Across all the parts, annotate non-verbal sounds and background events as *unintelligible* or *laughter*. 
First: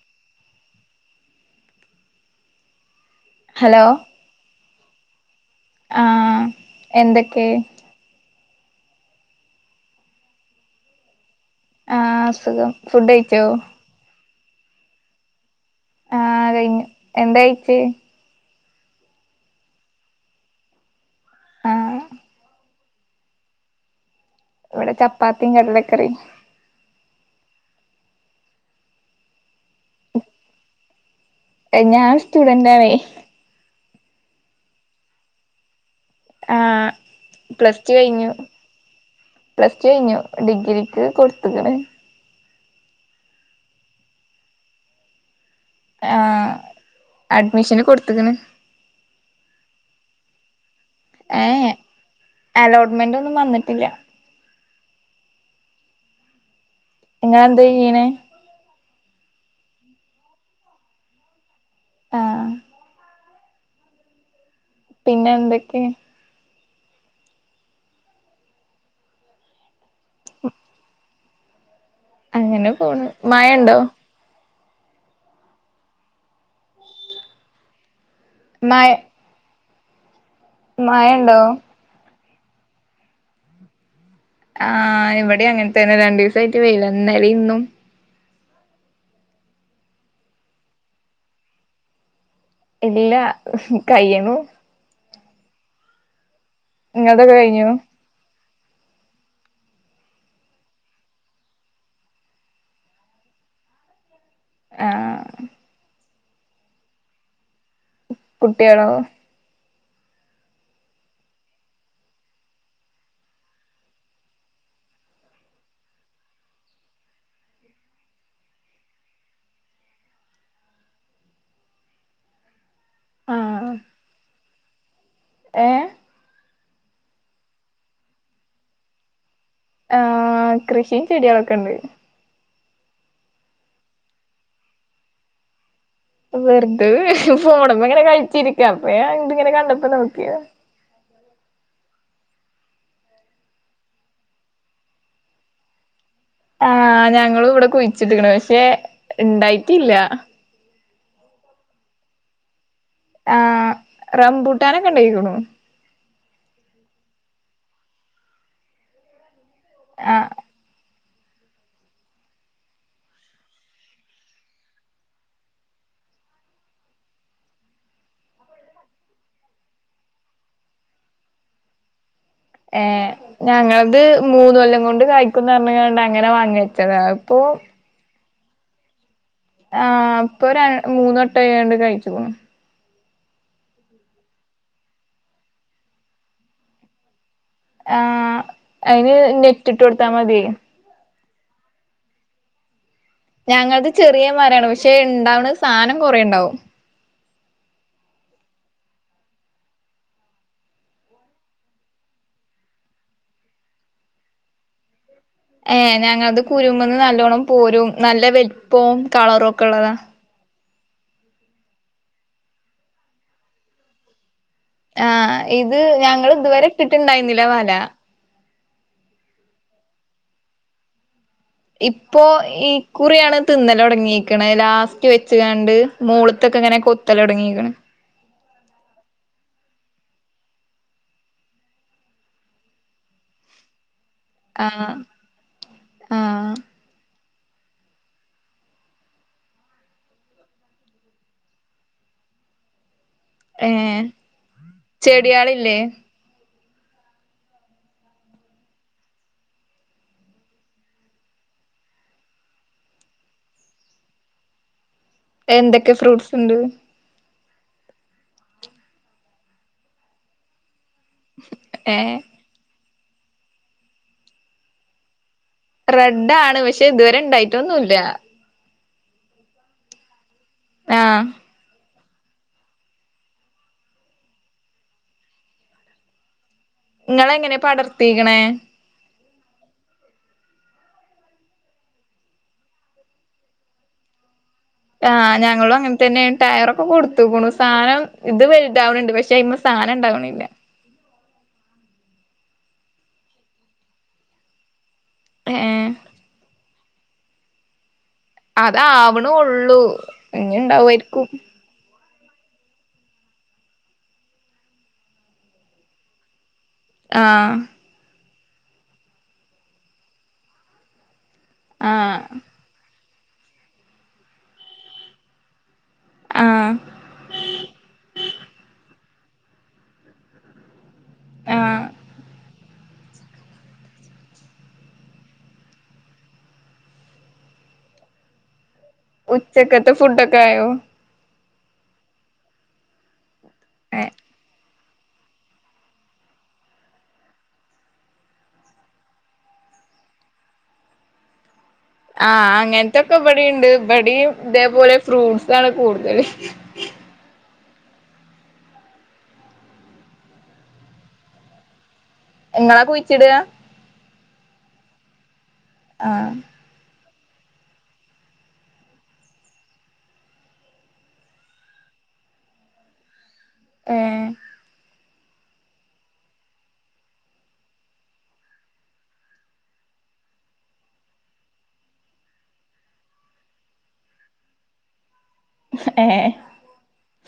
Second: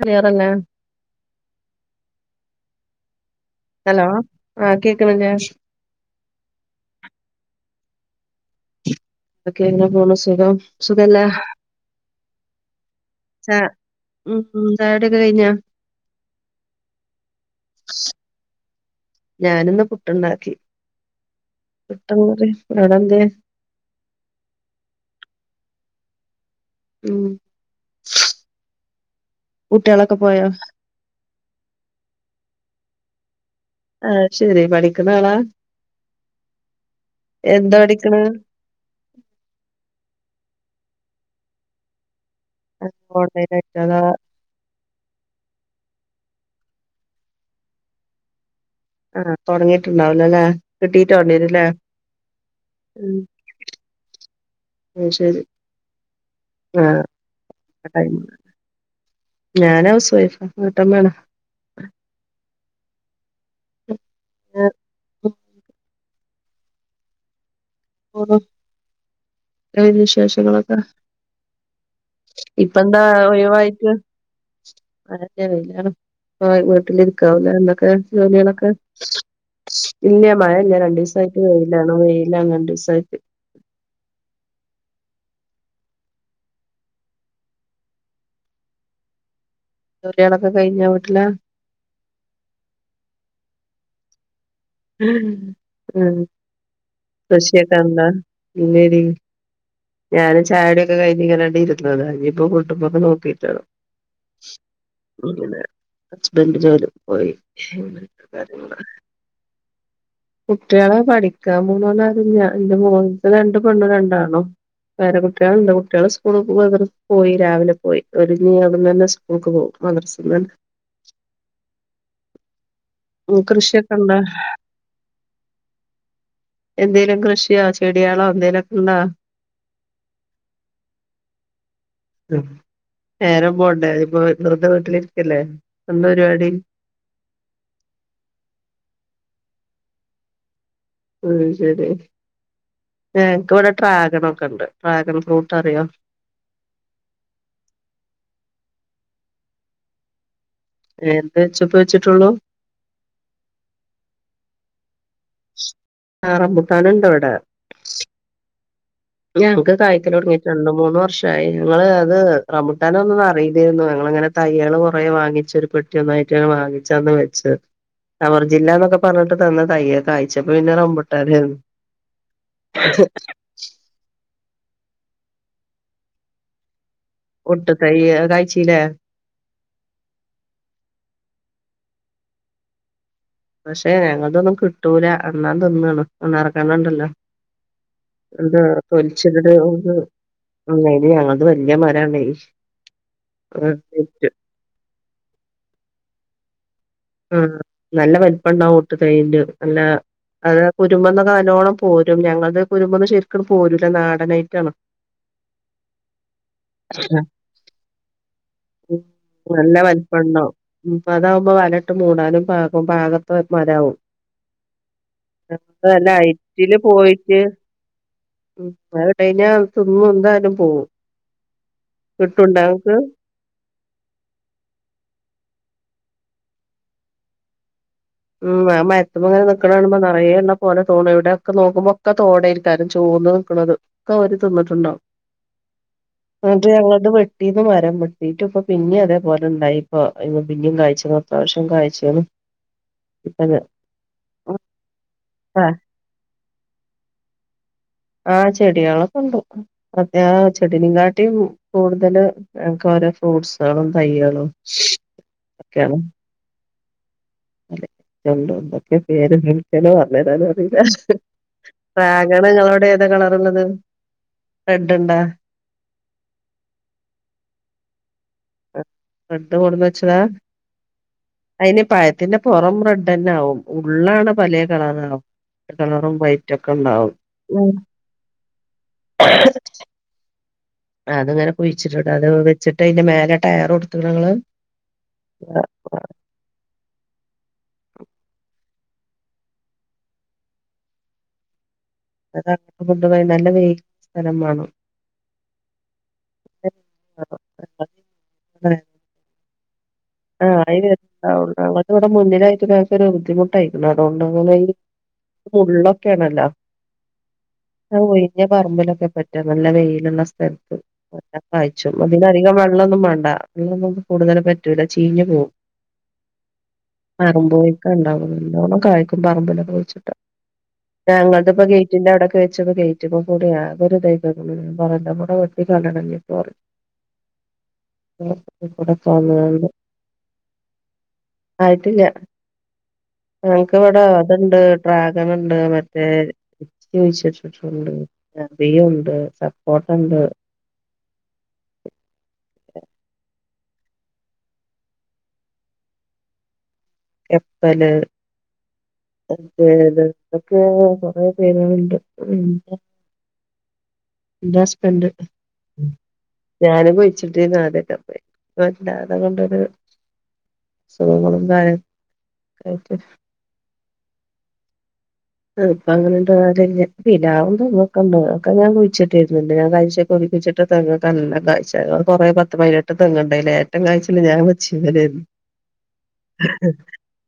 അറിയാറല്ലേ hello ആ കേക്കണില്ലേ ആ എന്തൊക്കെ അതക്കെ ങ്ങന പോണ സുഖം സുഖല്ല ആ സുഖം ഫുഡ് കഴിച്ചോ ഉന്താവിടെക്കെ കഴിഞ്ഞാ ആ കയ്ഞ്ഞു എന്താ കയിച്ച് ഞാനിന്ന് പുട്ടുണ്ടാക്കി. ആഹ് അതെന്തേ? ഇവിടെ ചപ്പാത്തി കടലക്കറി ഉം കുട്ടിളൊക്കെ പോയോ? അ ഞാൻ സ്റ്റുഡന്റണേ. ക്കനാളാ. ആ പ്ലസ് ടു പഠിക്കണ് കഴിഞ്ഞു. പ്ലസ് ടു കഴിഞ്ഞു ഡിഗ്രി ത് കൊടുത്തക്ണ് അ ഓൺലൈനആയിട്ട് അതോ? ആ അഡ്മിഷന് കൊടുത്തക്കണ് ആ തൊടങ്ങിട്ടുണ്ടാവലോ ല്ലേ? കിട്ടീട്ടോവേണ്ടരും ല്ലേ. ഏഹ് അലോട്ട്മെന്റ് ഒന്നും വന്നിട്ടില്ല ഉം ശരി. ആ ഇങ്ങള് എന്താ ഇയ്യ്ണ്. ഞാന് ഹൗസ് വൈഫാ വീട്ടമ്മാണ്. ആഹ് ഉം പിന്നെ എന്തൊക്കെ? ഓ വിശേഷങ്ങളൊക്കെ? അങ്ങനെ ഇപ്പ എന്താ പോണ് മഴണ്ടോ ഒഴിവായിക്ക. *unintelligible* ഇപ്പൊ വീട്ടിലിരിക്കാവും ലെ എന്തൊക്കെ ജോലികളൊക്കെ. മഴ ഇല്ല മഴ ഇല്ല രണ്ടീസായിട്ട് മഴണ്ടോ വെയിയിലണ് വെയില രണ്ടീസായിട്ട്. ആ ഇവിടെ അങ്ങന തന്നെ രണ്ടീസായിട്ട് വെയില്ന്നെ ഇന്നും. ജോലിയാളൊക്കെ കഴിഞ്ഞ വീട്ടില്. ഇല്ല കയ്യണു. ഉം ഇങ്ങൾതൊക്കെ കഴിഞ്ഞോ ഷിയക്കാന്താ പിന്നേടി. ഞാന്ചായടിയൊക്കെ കഴിഞ്ഞീങ്ങനെണ്ടി ഇരുന്നത ഇനിയിപ്പോ *unintelligible* നോക്കിട്ട് വേണം. ആഹ് *unintelligible* ഹസ്ബന്റ് ജോലിക്ക് പോയി. *unintelligible* കാര്യങ്ങള്. കുട്ട്യാളോ കുട്ടികളെ പഠിക്കാൻ പോണൊണ് ആരൂല്ല ന്റെ മോളിതെ രണ്ട് പെണ്ണും രണ്ട് ആണും. പേര കുട്ടികളുണ്ട് കുട്ടിയാള് സ്കൂളി പോവാൻ തുടങ്ങി. പോയി രാവിലെ പോയി ഒര് ഇഞ്ഞി അവ്ട്ന്ന് തന്നെ സ്കൂൾക്ക് പോവും. മദ്റസിന്ന് തന്നെ. *inaudible* ഉം ആഹ് കൃഷിയൊക്കെ ഇണ്ടോ? ഏഹ് എന്തേലും കൃഷിയാ ചെടിയാളോ എന്തേലുംക്കണ്ടോ? ആഹ് കൃഷിം ചെടിളൊക്കെ ഇണ്ട്. നേരം പോണ്ടേ? ഇപ്പൊ വെറ്തെ വീട്ടിലിരിക്കല്ലേ? എന്താ പരിപാടി വെറുത വീ ഫോണമ്മ ഇങ്ങനെ കഴിച്ചിരിക്ക. അപ്പ ഇത്ങ്ങനെ കണ്ടപ്പോ നോക്കിയ. ഉം ശരി എനക്ക് ഇവിടെ ട്രാഗൺ ഒക്കെ ഉണ്ട്. ഡ്രാഗൺ ഫ്രൂട്ട് അറിയോ? ആഹ് ഞങ്ങളും ഇവിടെ കുഴിച്ചിടുക്കണ് പക്ഷെ ഇണ്ടായിട്ടില്ല. എന്താ *unintelligible* വെച്ചിട്ടുള്ളൂ. ആഹ് റംബുട്ടാന ആ റമ്പുട്ടാന്ണ്ട് ഇവിടെ. ഞങ്ങക്ക് ആഹ് കായക്കലൊടങ്ങിട്ട് രണ്ട് മൂന്ന് വർഷം *unintelligible* ങ്ങള് അത് റമ്പുട്ടാനന്നൊന്ന് അറിലാരുന്നു ഞങ്ങളങ്ങനെ തയ്യള് കുറേ വാങ്ങിച്ച് ഒരു പെട്ടിയ ഒന്നായിട്ട്. ട്ട് വാങ്ങിച്ചാന്ന് വെച്ചത്. സവർജില്ലന്നൊക്കെ പറഞ്ഞിട്ട് തന്ന തയ്യ കായ്ച്ചപ്പോ പിന്നെ റംബൂട്ടാനായിന്നു. ഏ ഞങ്ങളത് മൂന്ന് കൊല്ലം കൊണ്ട് കായ്ക്കുംന്ന് പറഞ്ഞുങ്ങണ്ട അങ്ങനെ വാങ്ങി വെച്ചതാ അത്പ്പോ ഒട്ട് തൈ കഴിച്ചില്ലേ ആ ഇപ്പൊ ര മൂന്നട്ട യോണ്ട് കയ്ച്ച്ക്ണ് പക്ഷെ ഞങ്ങൾതൊന്നും കിട്ടൂല അണ്ണാ തിന്നാണ് അണ്ണാറക്കണ്ണൻ ണ്ടല്ലോ ആഹ് എന്താ അയിന് തൊലിച്ചത് നെറ്റ് ഇട്ട് *unintelligible* കൊടുത്താ മതിയേ ത് വെല്ല്യ മരാണെ ഞങ്ങൾത് ചെറിയമാരാണ് പക്ഷെ ഇണ്ടാവണ സാനം കൊറെണ്ടാവും ആ നല്ല വൽപ്പണ്ടാവും ഒട്ട് തൈയ്യിൻ്റെ അല്ല അതിന് കുരുമെന്നൊക്കെ നല്ലോണം പോരും ഞങ്ങൾ ത് കുരുമെന്ന് ശരിക്കണ്ട് പോരൂല്ല നാടനായിട്ടാണ് ഏ ഞങ്ങൾത് കുരുമ്ന്ന് നല്ലോണ്ണം. പോരും നല്ല വെല് പ്പൊം കള റൊക്കെ ള്ളതാ ഉം പതാകുമ്പോ വലട്ട് മൂടാനും പാകം പാകത്തെ മരാവും. ആഹ് *unintelligible* ഇത് നല്ല ഞങ്ങള് ഇതുവരെ ഐറ്റില് പോയിട്ട് ഇട്ടിട്ടുണ്ടായിരുന്നില്ല വല *unintelligible* എവിടെത്ത്ന്നന്താലും പോവും ഇപ്പോ കിട്ടുണ്ടോ ഇങ്ങക്ക് ഇകുറിയാണ് തിന്നലൊട്ങ്ങിക്ക്ണെ ലാസ്റ്റ് വെച്ച് കാണ്ട് മോള്ത്തൊക്കെ ങ്ങനെ കൊത്ത ലൊട്ങ്ങിക്ണ് ഉം ആ മര്ത്ത്മെങ്ങനെ നിക്കണ കാണുമ്പോ നറേണ്ണ പോലെ തോന്നും ഇവടെക്കെ നോക്കുമ്പോക്കെ തോടേ ര്ക്കാരം ചോ കൊണ്ടോയി വെക്ക്ണത് ഒക്കവര് ആഹ് തിന്ന്ട്ട്ണ്ടാവും ആഹ് ഇങ്ങട്ട് അങ്ങട്ട് വെ ടീന്ന് മരം വെട്ടീറ്റ് പ്പം പിന്നിം അതേപോലെഉണ്ടായിപ്പ അയ്‌മെ പിന്നും കയ്ച്ച്ണ് അത്യാവശ്യം കയിച്ച് ണ് ഇപ്പനെ ആ ചെട്യാള്ല്ലേ ആ ചെടികളൊക്കെണ്ട് അത്യാ ചെടിനേക്കാട്ടിം കൂടുതല് ഞക്ക് ഫ്രൂട് സൊളും തൈയ്യളും എന്തൊക്കെ ഫ്രൂട്ട്സ് ണ്ട് അതെണ്ടണ്ടൊക്കെ പേര് എനിക്കെന്നെ പറഞ്ഞു തരാൻ അറിയില്ല ഏഹ് ഡ്രാഗണ് നിങ്ങളോടെ ഏതാ കളറ്ള്ളത് റെഡ്ണ്ടാ റെഡ ആാണ് പക്ഷെ ഇതുവരെ ഇണ്ടായിട്ടൊ ഒന്നുംല്ല പട്ത്ത് കൊട്ന്ന് വെച്ചതാ ആഹ് അയിന് പായ തിന്റെ പൊറം റെസെന്നാവും ഉള്ളാണ് പലേ കളറാകും റെഡ് കളറും വൈ *unintelligible* ഉണ്ടാവും ഇങ്ങളെങ്ങനെ പടർത്തിക്ക്ണേ അത്ങ്ങനെ കുഴിച്ചിട്ട്ട്ട് അത് വെച്ചിട്ട് അയിന്റെ മേലെ ടയറൊട്ത്ത്ണൊ ങ്ങള് ആ് ഞങ്ങളും അങ്ങനെ തന്നെയ ടയറൊക്കെ കൊടുത്തുക്കണു സാധനം ഇത് വ ണ്ടാവ്ണ് ണ്ട് പക്ഷെ അയ്മെ സാനണ്ടാവണില്ല അത *unintelligible* ഫുഡ് *unintelligible* നല്ല വെയില് ളള സ്ഥലം മാണം എ ഏ *unintelligible* അതാവണൊള്ളൂ ആ ഇഞ്ഞ് അയ്ന് ഇണ്ടാവായിരിക്കും *unintelligible* ടെ മുന്നിലായിട്ട് ഞങ്ങക്കൊരു ബുദ്ധിമുട്ടായിക്ക്ണ് അതുകൊണ്ടങ്ങനെ ഇ മുള്ളൊക്കെണല്ലോ ആ പറമ്പിലൊക്കെ പറ്റും നല്ല വെയ്ല്ള്ള സ്ഥലത്ത് *unintelligible* കായ്ച്ചും ആഹ് അതിന് അധികം വെള്ളൊന്നും മാ *unintelligible* കൂടുതല് പറ്റൂല്ല ചീഞ്ഞ് പോവും ആഹ് പറമ്പ് വയ്ക്കാ ണ്ടാവും നല്ലോണം കായ്ക്കും. പറമ്പിലൊക്കെ കുഴിച്ചിട്ട ഞങ്ങളത് ആഹ് ഗേറ്റിന്റെ അവിടൊക്കെ വെച്ചത് കൊ ചറ്റപ്പ കൂടി *unintelligible* ഞാൻ പറഞ്ഞ കൂടെ വെട്ടികളണംപ്പ് പറഞ്ഞു ആ തിക്കൂടൊക്കെ വന്ന് ക്കണ്ട് ഫുഡൊക്കായോ ആയിട്ടില്ല ഞനക്ക് ഇവിടാ അത്ണ്ട് ഡ്രാഗണ് ണ്ട് മറ്റേ *unintelligible* കുയ്ച്ചിട്ട്ട്ട്ണ്ട് അബിയുണ്ട് സപ്പോ കണ്ട് *unintelligible* ആ അങ്ങനത്തൊക്കെ ഇവിടേണ്ട് ഇവടേയും ഇതേപോലെ ഫ്രൂട്ടസ് ആണ് കൂടുതൽ പ്പല് അത് ഇതൊക്കെ കൊറേ പേരുകളുണ്ട് പിന്നെ നിങ്ങളാ കുഴിച്ചിടുക എന്റെ ഹസ്ബന്റ് ആഹ് ഞാന് പോയി ച്ചിട്ട് ഇന്നാദ്യായിട്ടാ പോയെ അല്ലാതെ കൊണ്ടൊരു സുഖങ്ങളും കാര്യ കയറ്റ് ഏ പ്പം അങ്ങനെ ഉണ്ടാവല് തന്നെ പ്ലിലാവ് തേങ്ങോക്കെണ്ട് അതൊക്കെ ഞാൻ കുഴിച്ചിട്ടിരുന്നുണ്ട് ഞാൻ കഴിച്ച ഴിച്ചിട്ട് തെങ്ങ് ഒക്കെ നല്ല കായ്ച്ചാരുന്നു അത് കൊറേ പത്ത് പതിനെട്ട് തെങ്ങുണ്ടയില് ഏറ്റം കായ്ച്ചല് ഞാൻ വെച്ചതന്നായിരുന്നു ഏഹ്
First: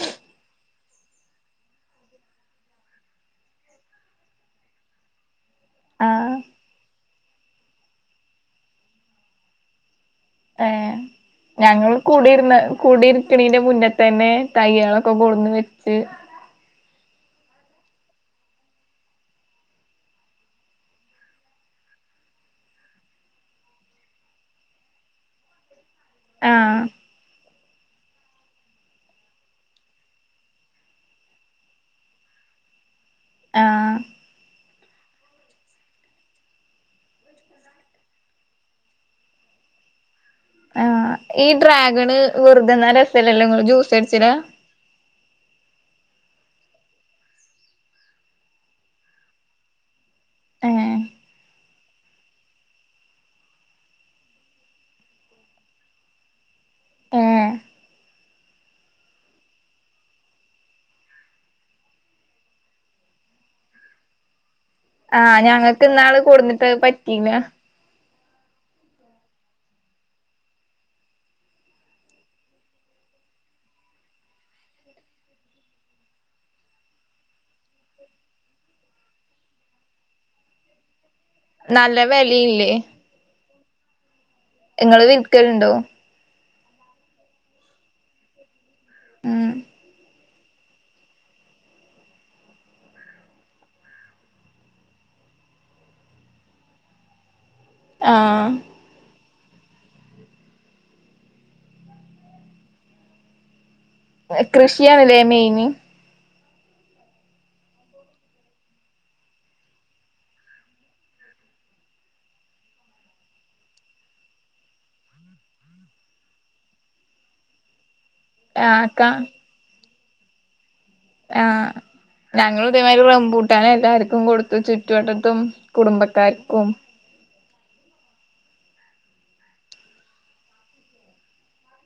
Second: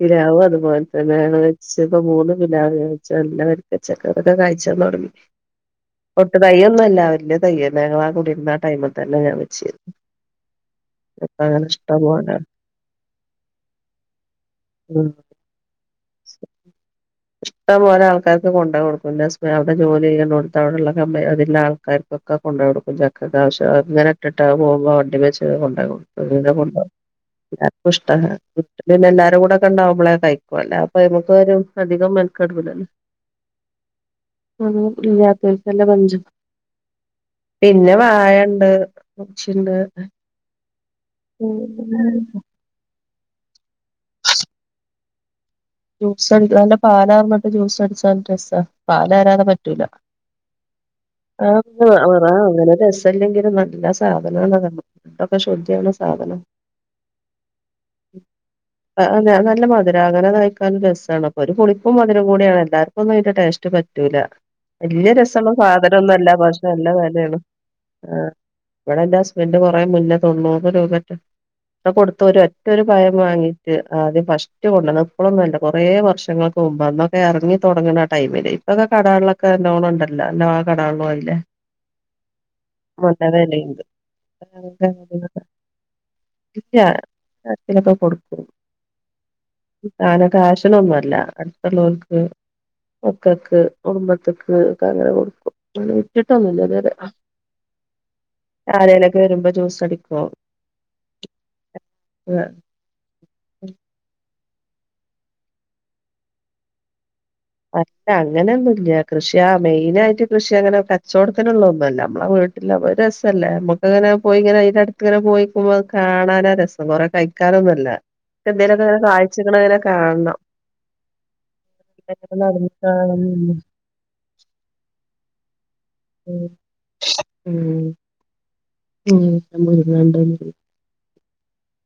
പിലാവും അതുപോലെ തന്നെയാണ് വെച്ചപ്പോ മൂന്ന് പിലാവ വെച്ചയെല്ലാം വരിക്ക ചക്ക അതൊക്കെ കായ്ച്ചാ തൊടങ്ങി പൊട്ടു ആഹ് തയ്യൊന്നും അല്ല വല്യയ തയ്യ് തന്നെ ഇങ്ങളാം കുടിരുന്ന ആ ടൈമിൽ തന്നെ ഞാൻ വെച്ചത് ആ ഞങ്ങൾ ഇഷ്ടം പോലെ കൂടിരുന്ന കൂടിയിരുക്കണീന്റെ മുന്നേ തന്നെ ഉം തയ്യോളൊക്കെ കൊണ്ടന്നു വെച്ച് ഇഷ്ടം പോലെ ആൾക്കാർക്ക് കൊണ്ടോയി കൊടുക്കും ന്റെ ഹസ്ബൻഡ് അവിടെ ജോലി ചെയ്യുന്നടുത്ത് അവടൊള്ള കമ്പനി അതിലെ ആൾക്കാർക്ക് ഒക്കെ കൊണ്ടോയി കൊ ടുക്കും ചക്കക്ക് ആവശ്യം അങ്ങനെ ഇട്ടിട്ട് പോകുമ്പോ വണ്ടി വെച്ച് കൊണ്ടോയി ആഹ് കൊടുക്കും *unintelligible* ഷ്ടാണ് പിന്നെ എല്ലാരും കൂടെ ഒക്കെ ഒണ്ടാവുമ്പളേ കഴിക്കു അല്ല അപ്പൊ നമുക്ക് ഒരു അധികം മെനക്കെടൂലല്ലോ ആഹ് *unintelligible* പിന്നെ വാഴണ്ട് *unintelligible* ച്ചിണ്ട് ആഹ് ഈ ഡ്രാഗണ് വെറുതെ തിന്നാ രസല്ലില്ലേ ങ്ങൾ ജ്യൂസ് അടിച്ചിലാ ജ്യൂസ് നല്ല പാലാർന്നിട്ട് ജ്യൂസ് അടിച്ചാ നല്ല രസാ പാലാരാതെ പറ്റൂല ആ *unintelligible* ആ അങ്ങനെ രസല്ലിങ്കിലും നല്ല സാധനാനതെന്ന് രക്തമൊക്കെ ശുദ്ധിയാവണ സാധനം ആ ആ അതെ നല്ല മധുരാ അങ്ങനെ കഴി ക്കാൻ രസമാണ് അപ്പൊ ഒരു പുളിപ്പും മധുരം കൂടിയാണ് എല്ലാർക്കും ഒന്നും അതിന്റെ ടേസ്റ്റ് പറ്റൂല വലിയ ആഹ് രസമുള്ള ഞങ്ങക്ക് സാധനം ഒന്നും ഇന്നാള് അല്ല പക്ഷെ കൊടുന്നിട്ട് നല്ല പറ്റീല്ല വെലയാണ് ആ ഇവിടെ എന്റെ ഹസ്ബന്റ് കൊറേ മുന്നേ തൊണ്ണൂറ് രൂപ മറ്റോ കൊടുത്ത് ഒരു ഒറ്റൊരു പഴം വാങ്ങീട്ട് ആദ്യം ഫസ്റ്റ് കൊണ്ടുവന്ന് ഇപ്പളൊന്നുമല്ല കുറേ വർഷങ്ങൾക്ക് മുമ്പ് അന്നൊക്കെ എറങ്ങി തുടങ്ങുന്ന ആ ടൈമില് ഇപ്പൊക്കെ കടകളിലൊക്കെ തോനെ ഉണ്ടല്ലോ എല്ലാ ആ കടകളിലും ആയില്ലേ നല്ല വെലയില്ലേ നല്ല വെലയുണ്ട് നിങ്ങള് വിക്കലുണ്ടോ കിട്ടിയ ആർക്കെങ്കിലുമൊക്കെ കൊടുക്കും കൊടുക്കും ഉം താന കാശിനൊന്നുമല്ല അടുത്തുള്ളവർക്ക് മക്കക്ക് കുടുംബത്തക്ക് ഒക്കെ അങ്ങനെ കൊടുക്കും അങ്ങനെ വിറ്റിട്ടൊന്നും ഇല്ല ഇതുവരെ ആഹ് ആരേലൊക്കെ വരുമ്പോ ജ്യൂസ് അടിക്കോ ആ കൃഷിയാണിലേ മെയിന് അല്ല അങ്ങനെയൊന്നുവില്ല കൃഷിയാ മെയിനായിട്ട് കൃഷി അങ്ങനെ കച്ചവടത്തിനുള്ള ഒന്നുമല്ല നമ്മള വീ ട്ടിൽ ഒരു രസല്ലേ നമ്മുക്കങ്ങനെ പോയി ഇങ്ങനെ അയിന്റടുത്ത് ഇങ്ങനെ പോയിക്കുമ്പോ കാണാനാ രസം കുറേ കഴി ക്കാനൊന്നുവല്ല ആഹ് എന്തേലൊക്കങ്ങനെ കാഴ്ചകൾ ഇങ്ങനെ കാണണം ആ ഞങ്ങൾ ഇതുമാതിരി റംബൂട്ടാനെ എല്ലാർക്കും കൊടുത്തു ചുറ്റുവട്ടത്തും കുടുംബക്കാർക്കും ഉം ഉം *unintelligible*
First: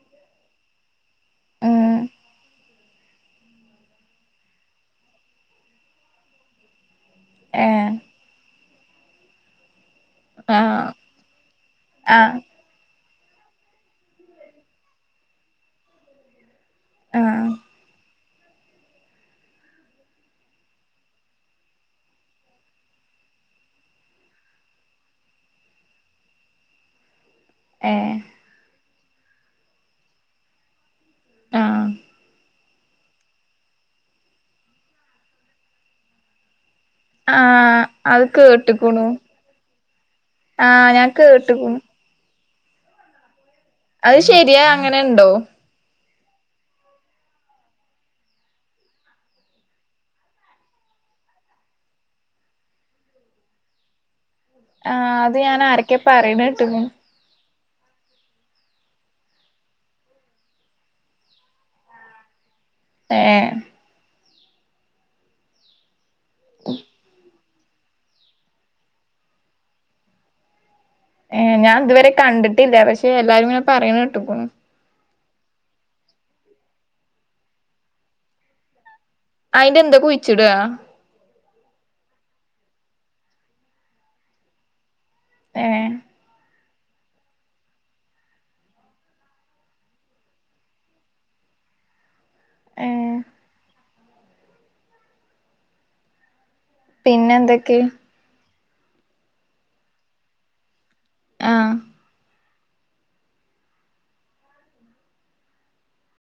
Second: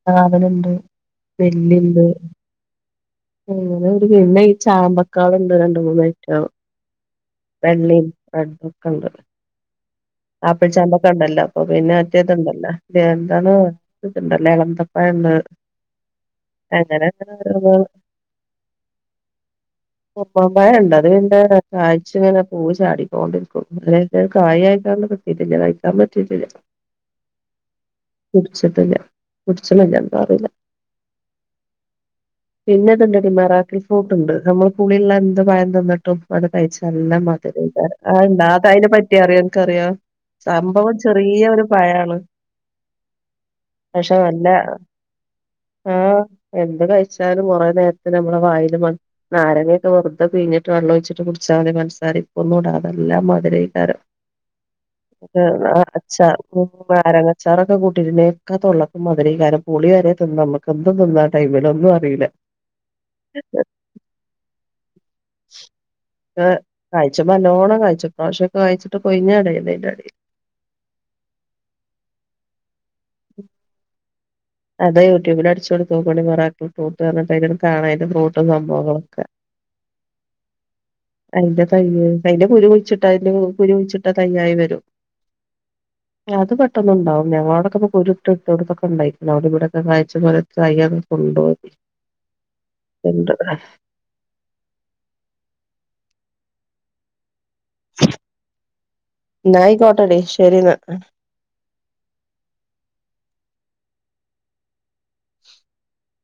പ്ലാവാളുണ്ട് നെല്ലി ഉം ണ്ട് അങ്ങനെ ഒരു പിന്നെ ഈ ചാമ്പക്കാള് ഇണ്ട് രണ്ട് മൂന്ന് ഐറ്റം ഏ വെള്ളേം റെഡും ഒക്കെണ്ട് ആപ്പിൾ ആഹ് ചാമ്പക്ക ഉണ്ടല്ലോ അപ്പൊ പിന്നെ മറ്റേത് ആഹ് ഉണ്ടല്ലോ മറ്റേ എന്താണ് ഇത്ണ്ടല്ലോ ഇളന്തപ്പഴണ്ട് അങ്ങനെണ്ട് ആഹ് ഓരോന്ന്കള് *inaudible* ഉറുമാമ്പഴം ണ്ട് അത് പിന്നെ കായ്ച്ച്ങ്ങനെ പൂവ് ചാടിങ്ങോണ്ടി ഇരിക്കും *unintelligible* *unintelligible* കായ്ക്കാൻ പറ്റീട്ടില്ല ഏ പുടിച്ചിട്ടില്ല പുടിച്ച്ണില്ല എന്താ അറീല ആഹ് പിന്നെ ഇതുണ്ടെടീ മെറാക്കിൾ ഫ്രൂട്ട് ഉണ്ട് നമ്മള് പുളിള്ള എന്ത് പഴം തിന്നിട്ടും അത് കഴിച്ച നല്ല ആഹ് മധുരേക്കാരം അത് അത്ണ്ട് അതിനെ കേട്ട്ക്ക്ണു പറ്റി അറിയോ അൻ ക്കറിയോ ആഹ് സംഭവം ഞാൻ ചെറിയ ഒരു കേട്ട്ക്ക്ണു പഴാണ് പക്ഷെ അത് നല്ല ശെരിയാ അങ്ങനെ ഉണ്ടോ ആഹ് എന്ത് കഴിച്ചാലും കുറേ നേരത്തിന് നമ്മളെ വായില് നാരങ്ങൊക്കെ വെറുതെ പിഴിഞ്ഞിട്ട് വെള്ളം ഒഴിച്ചിട്ട് കുടിച്ചാല് പൻസാരീം ഉപ്പും ഒന്നും ഇടാതെ നല്ല മധുരേക്കാരം ആഹ് അത് ഞാൻ *unintelligible* ആരൊക്കെ പറയ്ണ കേട്ട്ക്ക്ണു അച്ചാറൊക്കെ കൂട്ടീട്ട്ണ്ടെങ്കി ഒക്കെ തൊള്ളക്ക്‌ മധുരം കാരം പുളി വരെ നമ്മക്ക് എന്തും തിന്ന ആ ടൈമില് ഒന്നും അറീല ഏഹ് ആഹ് *unintelligible* നല്ലോണം കായ്‌ച്ച്ക്ക്ണു. പക്ഷെ കായ്ച്ചിട്ട് *unintelligible* ഏഹ് ഞാൻ ഇതുവരെ കണ്ടിട്ടില്ല. പക്ഷെ എല്ലാരും ഇങ്ങനെ പറയുന്ന കേട്ട്ക്കുണു അതെ യൂട്യൂബില് അടിച്ച് കൊടുത്ത് നോക്കാണിം മിറാക്കിൾ ഫ്രൂട്ട്ന്ന് പറഞ്ഞിട്ട് അതിലിങ്ങട്ട് കാണ അതിന്റെ ഫ്രൂട്ടും സംഭവങ്ങളും അയിന്റെ എന്താ കുഴിച്ചിടാ അയ്‌ന്റെ തയ്യ് അതിന്റെ കുരു കുഴിച്ചിട്ട അതിന്റെ കുരു കുഴിച്ചിട്ട തയ്യായി വരും ഏഹ് *unintelligible* ഞങ്ങളോടൊക്കെ കുരു ഇട്ട് ഇട്ട് ഇട്ടോട്ത്തൊക്കെ ഇണ്ടായി അവിടെ ഇവിടേം ഒക്കെ കായ്ച്ച് ഏഹ് *unintelligible* പിന്നെ എന്തൊക്കെ ന്നായിക്കോട്ടെടീ ശരി ന്നാ ആഹ്